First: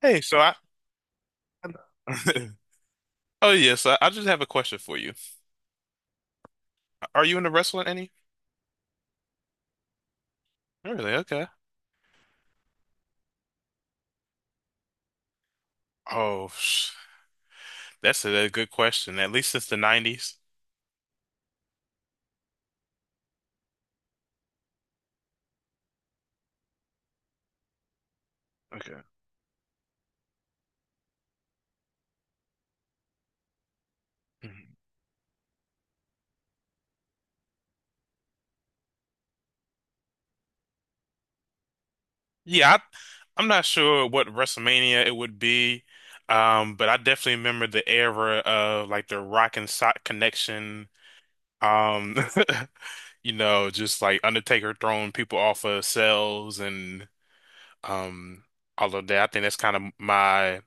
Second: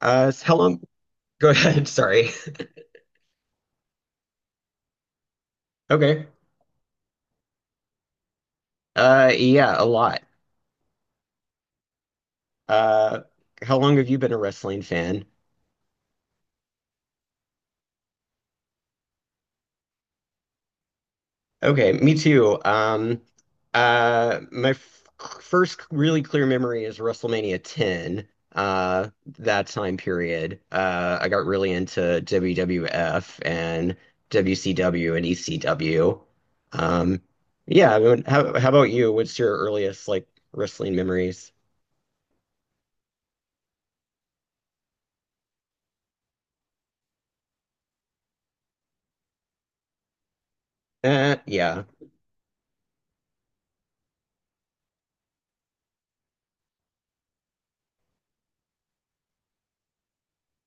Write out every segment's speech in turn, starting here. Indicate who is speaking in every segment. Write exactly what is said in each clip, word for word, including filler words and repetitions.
Speaker 1: Hey,
Speaker 2: Uh,
Speaker 1: so I,
Speaker 2: how long? Go ahead. Sorry.
Speaker 1: oh yes, I, I just have a question for you.
Speaker 2: Okay.
Speaker 1: Are you into wrestling any?
Speaker 2: Uh, yeah, a lot.
Speaker 1: Really? Okay.
Speaker 2: Uh, how long have you been a wrestling fan?
Speaker 1: Oh, sh- that's a, a good question. At least since the nineties.
Speaker 2: Okay, me too. Um, uh, my f first really clear memory is WrestleMania ten.
Speaker 1: Okay.
Speaker 2: Uh, that time period. Uh, I got really into W W F and
Speaker 1: Mhm.
Speaker 2: W C W and E C W. Um, yeah. I mean, how how about you? What's your earliest like wrestling memories?
Speaker 1: Yeah, I, I'm not sure what WrestleMania it would be, um, but I definitely remember the era of like the Rock and Sock connection.
Speaker 2: Uh, yeah.
Speaker 1: Um, you know, just like Undertaker throwing people off of cells and um all of that. I think that's kind of my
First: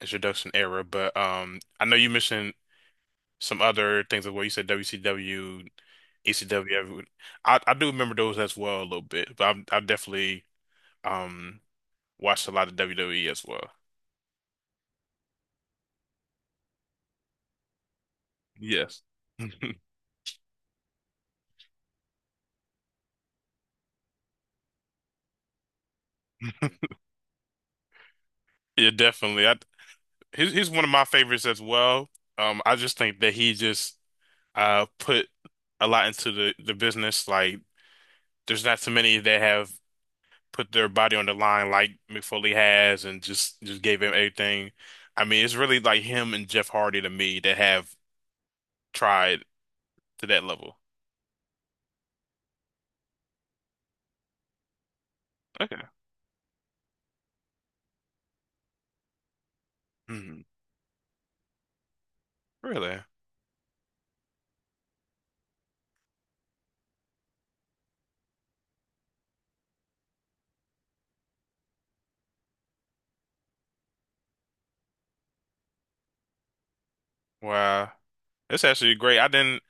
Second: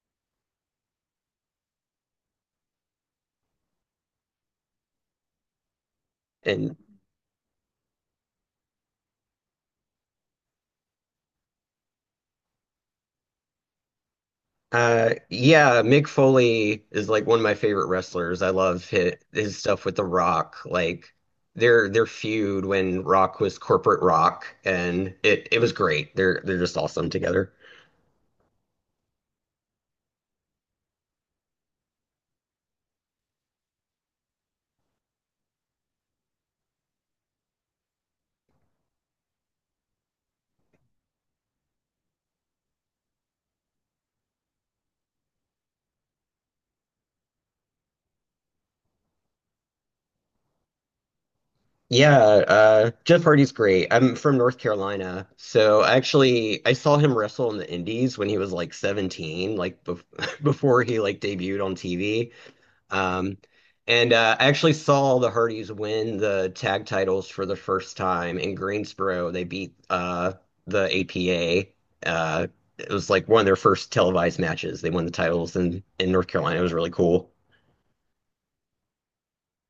Speaker 1: introduction era, but um, I know you mentioned some other things as well. You said W C W, ECW.
Speaker 2: And
Speaker 1: every- I I do remember those as well a little bit, but I've I've definitely um watched a lot of W W E as well.
Speaker 2: Uh, yeah, Mick Foley is like one of my favorite wrestlers. I love
Speaker 1: Yes.
Speaker 2: his, his stuff with The Rock. Like their their feud when Rock was corporate rock, and it it was great. They're they're just awesome together.
Speaker 1: Yeah, definitely. I he's he's one of my favorites as well. Um, I just think that he just uh put a lot into the the business. Like, there's not too many that have put their body on the line like Mick Foley has and just just gave him everything. I mean, it's really like him and Jeff Hardy to me that have tried to that level.
Speaker 2: Yeah, uh, Jeff Hardy's great. I'm from North Carolina,
Speaker 1: Okay.
Speaker 2: so actually I saw him wrestle in the Indies when he was like seventeen, like bef
Speaker 1: Mhm.
Speaker 2: before he like debuted on T V.
Speaker 1: Really?
Speaker 2: Um, and uh, I actually saw the Hardys win the tag titles for the first time in Greensboro. They beat uh, the A P A. Uh, it was like one of their first televised matches. They won the titles in, in North Carolina. It was really cool.
Speaker 1: Wow. That's actually great. I didn't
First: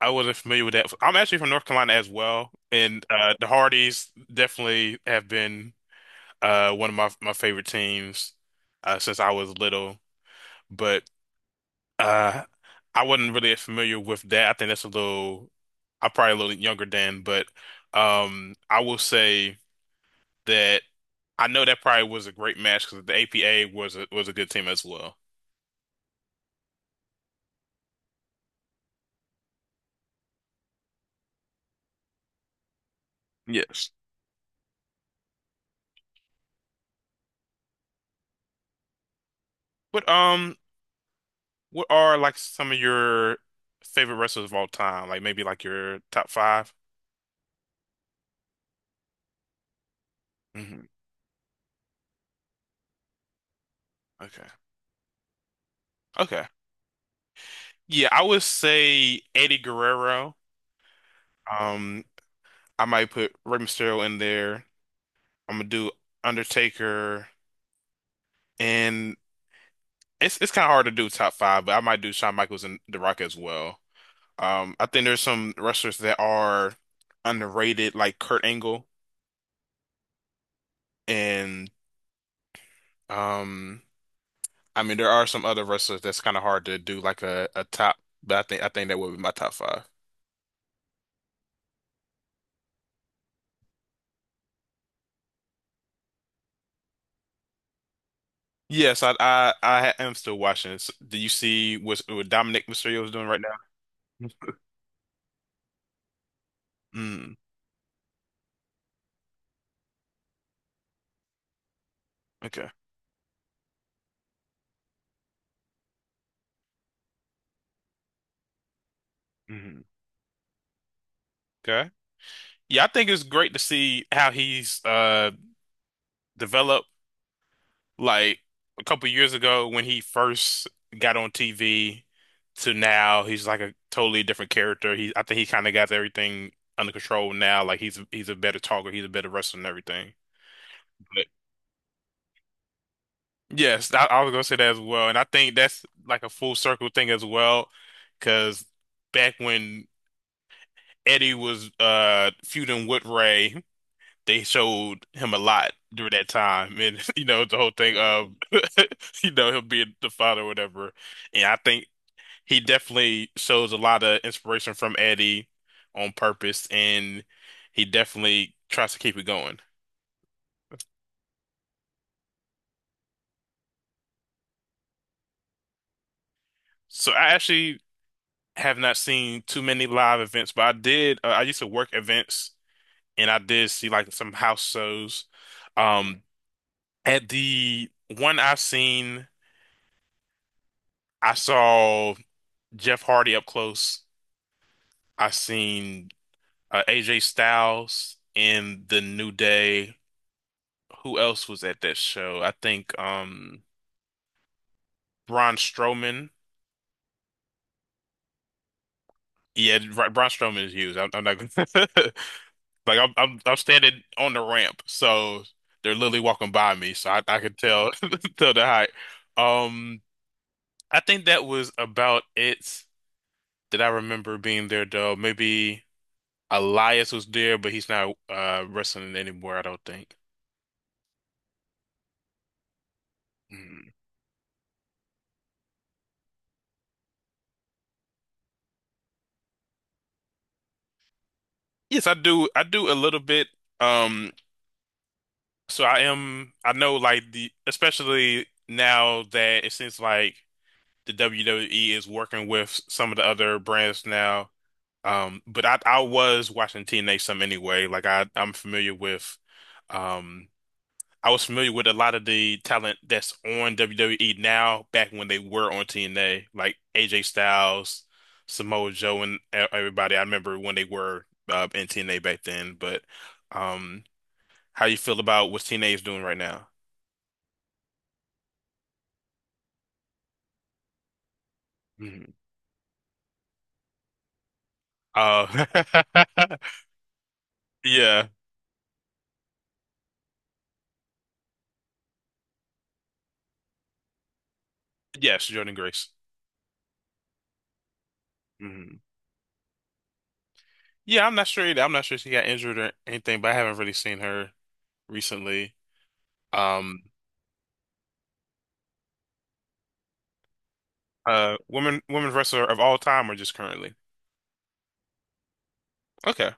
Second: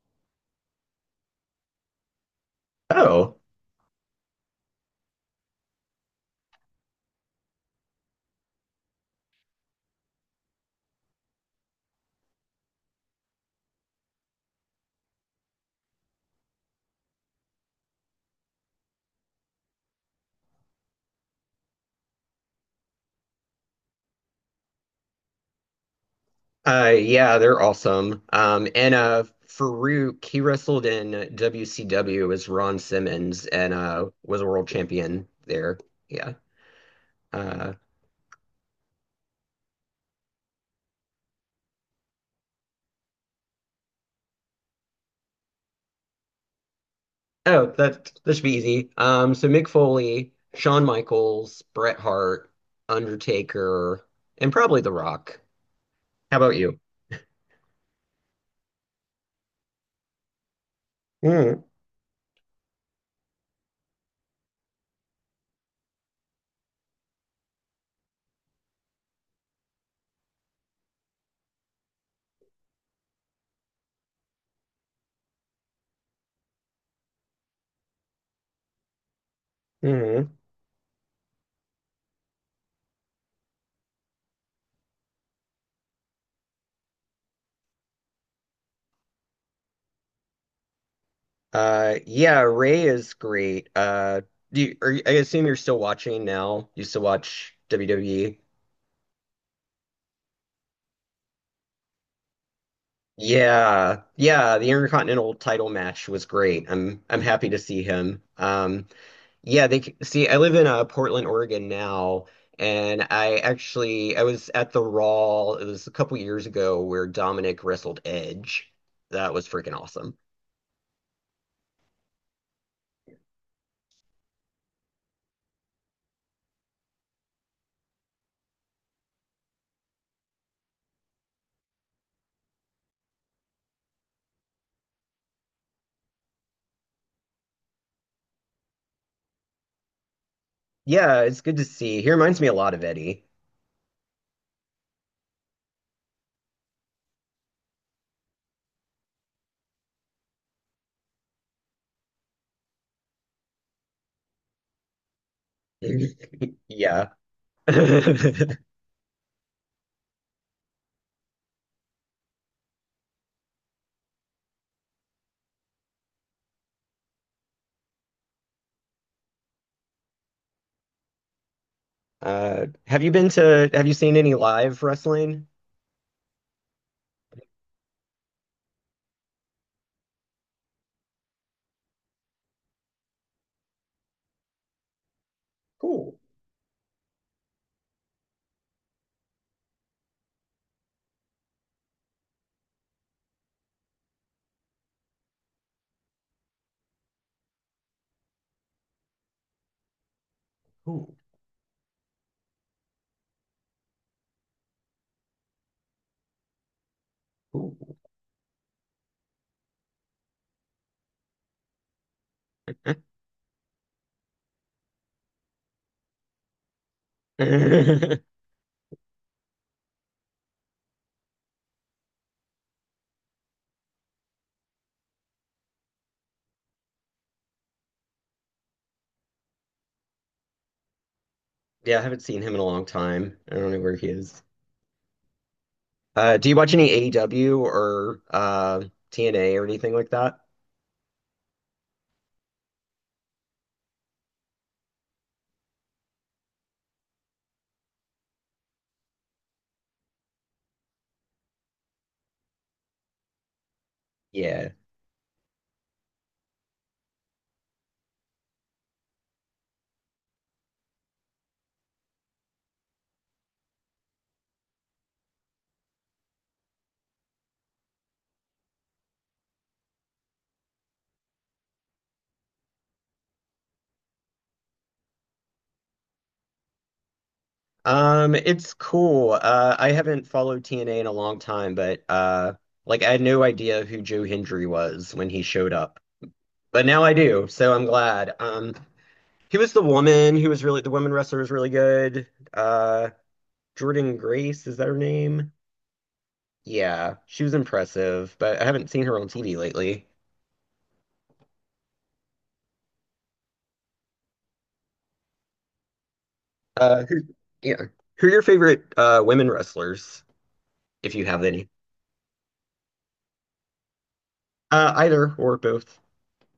Speaker 1: I wasn't familiar with that. I'm actually from North Carolina as well, and uh
Speaker 2: Oh,
Speaker 1: the Hardys definitely have been uh one of my my favorite teams uh since I was little. But Uh, I wasn't really familiar with that. I think that's a little, I'm probably a little younger than, but um, I will say that I know that probably was a great match because the A P A was a, was a good team as well.
Speaker 2: uh, yeah, they're awesome. Um, and uh, Farouk, he wrestled in W C W as Ron Simmons and
Speaker 1: Yes.
Speaker 2: uh, was a world champion there. Yeah. Uh,
Speaker 1: But um, what are like some of your favorite wrestlers of all time? Like maybe like your top five?
Speaker 2: Oh, that that should be easy. Um, so Mick Foley, Shawn
Speaker 1: Hmm.
Speaker 2: Michaels, Bret Hart, Undertaker,
Speaker 1: Okay.
Speaker 2: and probably The Rock. How
Speaker 1: Okay.
Speaker 2: about you?
Speaker 1: Yeah, I would say Eddie Guerrero.
Speaker 2: Mm,
Speaker 1: Um, I might put Rey Mysterio in there. I'm gonna do Undertaker, and It's it's kind of hard to do top five, but I might do Shawn Michaels and The Rock as well. Um, I think there's some wrestlers that are underrated, like Kurt Angle,
Speaker 2: mm.
Speaker 1: and um, I mean there are some other wrestlers that's kind of hard to do like a, a top, but I think I think that would be my top five.
Speaker 2: Uh, yeah, Ray is great. Uh, do you, are, you- I assume you're still watching now. You still watch W W E?
Speaker 1: Yes, I I, I am still watching this. Do you see what, what Dominic Mysterio is doing right now?
Speaker 2: Yeah, yeah. The Intercontinental title match was great. I'm I'm
Speaker 1: Mm,
Speaker 2: happy to see him. Um, Yeah, they c- see. I live in uh, Portland, Oregon now,
Speaker 1: okay.
Speaker 2: and I actually I was at the Raw. It was a couple years ago where Dominic wrestled Edge. That was freaking
Speaker 1: Mhm.
Speaker 2: awesome.
Speaker 1: Okay. Yeah, I think it's great to see how he's uh developed. Like a couple years ago when he first got on T V to now, he's like a totally different character. He I think he kind of got everything under control now. Like he's he's a better talker, he's a better wrestler and everything.
Speaker 2: Yeah,
Speaker 1: But
Speaker 2: it's good to see. He reminds me a lot of Eddie.
Speaker 1: yes, I, I was gonna say that as well, and I think that's like a full circle thing as well, because back when Eddie was uh feuding with Ray. They showed him a lot during that time, and
Speaker 2: Yeah.
Speaker 1: you know the whole thing of you know him being the father or whatever. And I think he definitely shows a lot of inspiration from Eddie on purpose, and he definitely tries to keep it going.
Speaker 2: Uh, have you been to? Have you seen any live wrestling?
Speaker 1: So I actually have not seen too many live events, but I did. Uh, I used to work events, and I did see like some house shows.
Speaker 2: Cool.
Speaker 1: Um, at the one I have seen, I saw Jeff Hardy up close. I seen uh, A J Styles in the New Day.
Speaker 2: Cool.
Speaker 1: Who else was at that show? I think. Um, Braun Strowman.
Speaker 2: Cool.
Speaker 1: Yeah, Bra- Braun Strowman is huge. I'm, I'm not gonna like I'm, I'm I'm standing on the ramp, so they're literally walking by me, so I, I could tell tell the height. Um, I think that was about it that I remember being there though. Maybe Elias was there, but he's not uh wrestling anymore, I don't think.
Speaker 2: Yeah, I haven't seen him in a long time. I don't know
Speaker 1: Mm.
Speaker 2: where he is. Uh, do you watch any A E W or uh, T N A or anything like that?
Speaker 1: Yes, I do. I do a little bit. Um, so I am. I know, like the especially now that it seems like the W W E is working with some of the other brands now.
Speaker 2: Yeah.
Speaker 1: Um, but I, I was watching T N A some anyway. Like I, I'm familiar with, um, I was familiar with a lot of the talent that's on W W E now. Back when they were on T N A, like A J Styles, Samoa Joe, and e- everybody. I remember when they were uh, in T N A back then. But um, how you feel about what T N A is doing right now?
Speaker 2: Um, it's cool. Uh, I haven't followed T N A in a long time, but
Speaker 1: Mhm.
Speaker 2: uh, like I had no idea who Joe Hendry was when he
Speaker 1: Uh,
Speaker 2: showed up. But now I do, so I'm
Speaker 1: yeah.
Speaker 2: glad. Um, he was the woman who was really the woman wrestler was really good. Uh, Jordan Grace, is that her
Speaker 1: Yes,
Speaker 2: name?
Speaker 1: Jordan Grace.
Speaker 2: Yeah, she was impressive, but I haven't seen her on T V lately.
Speaker 1: Yeah, I'm not sure either. I'm not sure she got injured or anything, but I haven't really seen her recently. Um,
Speaker 2: Uh, who, yeah. Who are your favorite uh women wrestlers, if you have
Speaker 1: uh,
Speaker 2: any?
Speaker 1: women women wrestler of all time or just currently?
Speaker 2: Uh, either or both.
Speaker 1: Okay.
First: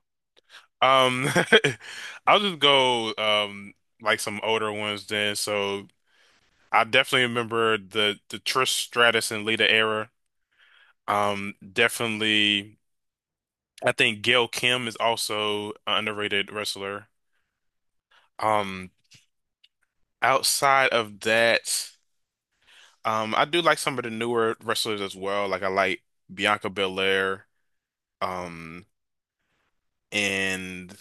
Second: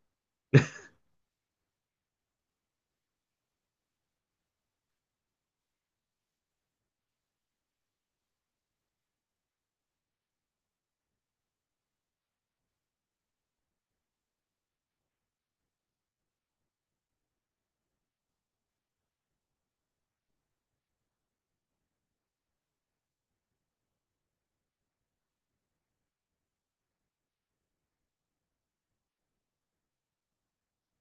Speaker 1: Um, I'll just go um like some older ones then. So I definitely remember the the Trish Stratus and Lita era. Um, definitely, I think Gail Kim is also an underrated wrestler. Um, Outside of that. Um, I do like some of the newer wrestlers as well. Like I like Bianca Belair, um, and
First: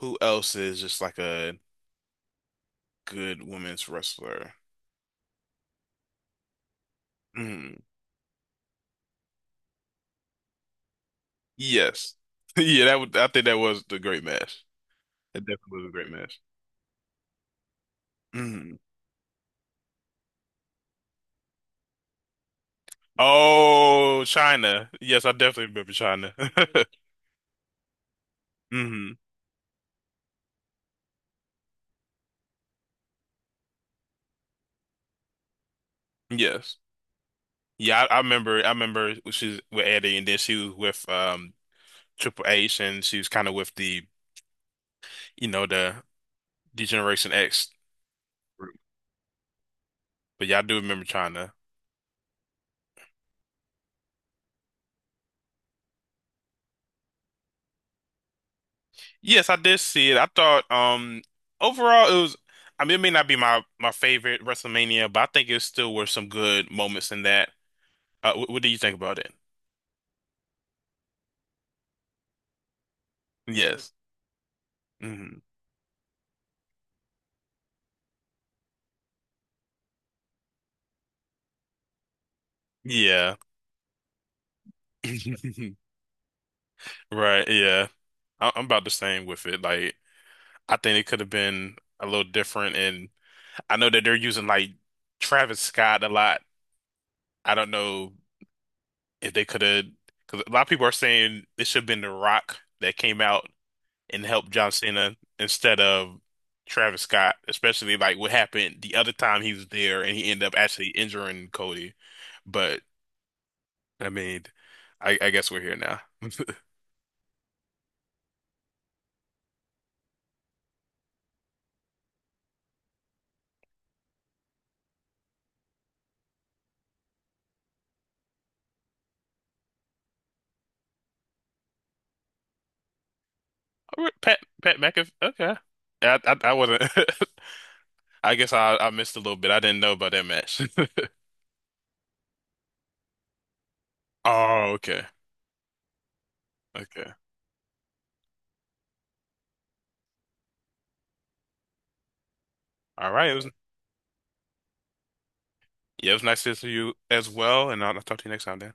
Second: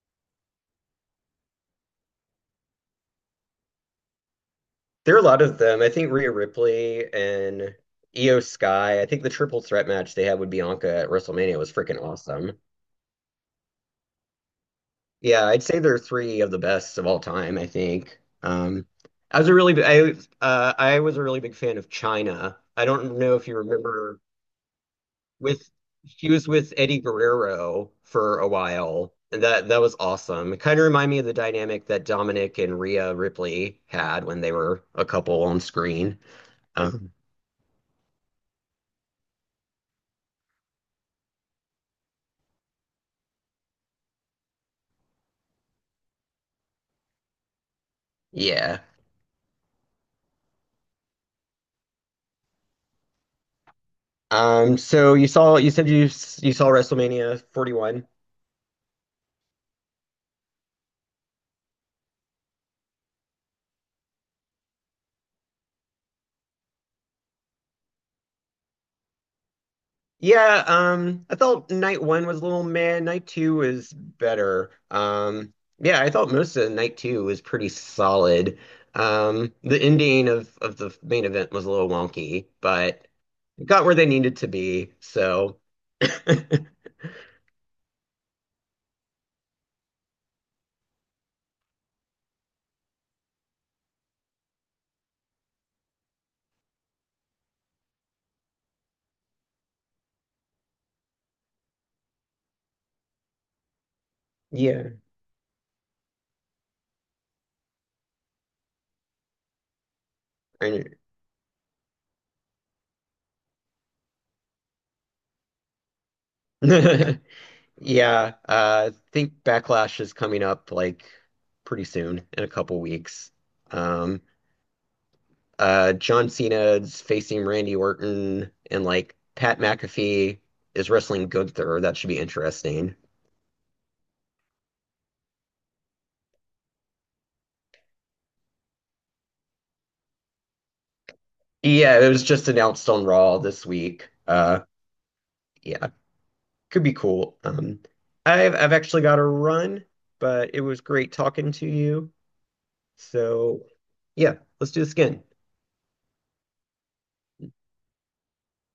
Speaker 1: who else is just like a good women's wrestler?
Speaker 2: There are a lot of them. I think Rhea Ripley and
Speaker 1: Mm,
Speaker 2: Io Sky. I think the triple threat match they had with Bianca at WrestleMania was freaking
Speaker 1: yes.
Speaker 2: awesome.
Speaker 1: Yeah, that would I think that was the great match. That
Speaker 2: Yeah, I'd say
Speaker 1: definitely was a
Speaker 2: they're
Speaker 1: great match.
Speaker 2: three of the best of all time, I think.
Speaker 1: Mm.
Speaker 2: Um, I was a really b- I uh, I was a really big fan of China. I don't know if you remember
Speaker 1: Oh, China. Yes, I definitely
Speaker 2: with
Speaker 1: remember
Speaker 2: she
Speaker 1: China.
Speaker 2: was with Eddie Guerrero for a while,
Speaker 1: Hmm.
Speaker 2: and that that was awesome. It kind of reminded me of the dynamic that Dominic and Rhea Ripley had when they were a couple on screen.
Speaker 1: Yes.
Speaker 2: Um,
Speaker 1: Yeah, I, I remember I remember she was with Eddie and then she was with um Triple H and she was kind of with the you know the Degeneration X. But
Speaker 2: yeah.
Speaker 1: yeah, I do remember trying to.
Speaker 2: Um, so you saw you said you s- you saw WrestleMania forty-one.
Speaker 1: Yes, I did see it. I thought um overall it was, I mean it may not be my my favorite WrestleMania, but I think it still were some good moments in that. Uh, what, what do you think about it?
Speaker 2: Yeah, um, I thought night one was a little meh. Night two was
Speaker 1: Yes.
Speaker 2: better.
Speaker 1: Hmm.
Speaker 2: Um, yeah, I thought most of night two was pretty solid. Um, the ending of of the main event was a little wonky, but
Speaker 1: Yeah.
Speaker 2: it got where they needed to be. So
Speaker 1: Right, yeah. I I'm about the same with it. Like I think it could have been a little different and I know that they're using like Travis Scott a lot. I don't know if they could have because a lot of people are saying it should have been The Rock that came out and help John
Speaker 2: yeah,
Speaker 1: Cena instead of Travis Scott, especially like what happened the other time he was there and he ended up
Speaker 2: I
Speaker 1: actually
Speaker 2: knew-
Speaker 1: injuring Cody. But I mean, I, I guess we're here now.
Speaker 2: yeah. Uh, I think Backlash is coming up like pretty soon in a couple weeks. Um, uh John Cena's facing Randy Orton and like Pat McAfee is wrestling Gunther. That should be interesting.
Speaker 1: All right, Pat Pat McAfee. Okay, I I, I wasn't. I guess I I missed a little bit. I didn't know about that match.
Speaker 2: Yeah, it was just announced on Raw this week. Uh
Speaker 1: Oh, okay,
Speaker 2: yeah, could be
Speaker 1: okay.
Speaker 2: cool. Um I've I've actually got to run, but it was great talking to you.
Speaker 1: All right. It was,
Speaker 2: So yeah, let's do this again.
Speaker 1: yeah, it was nice to see you as well, and I'll, I'll talk to you next time, Dan.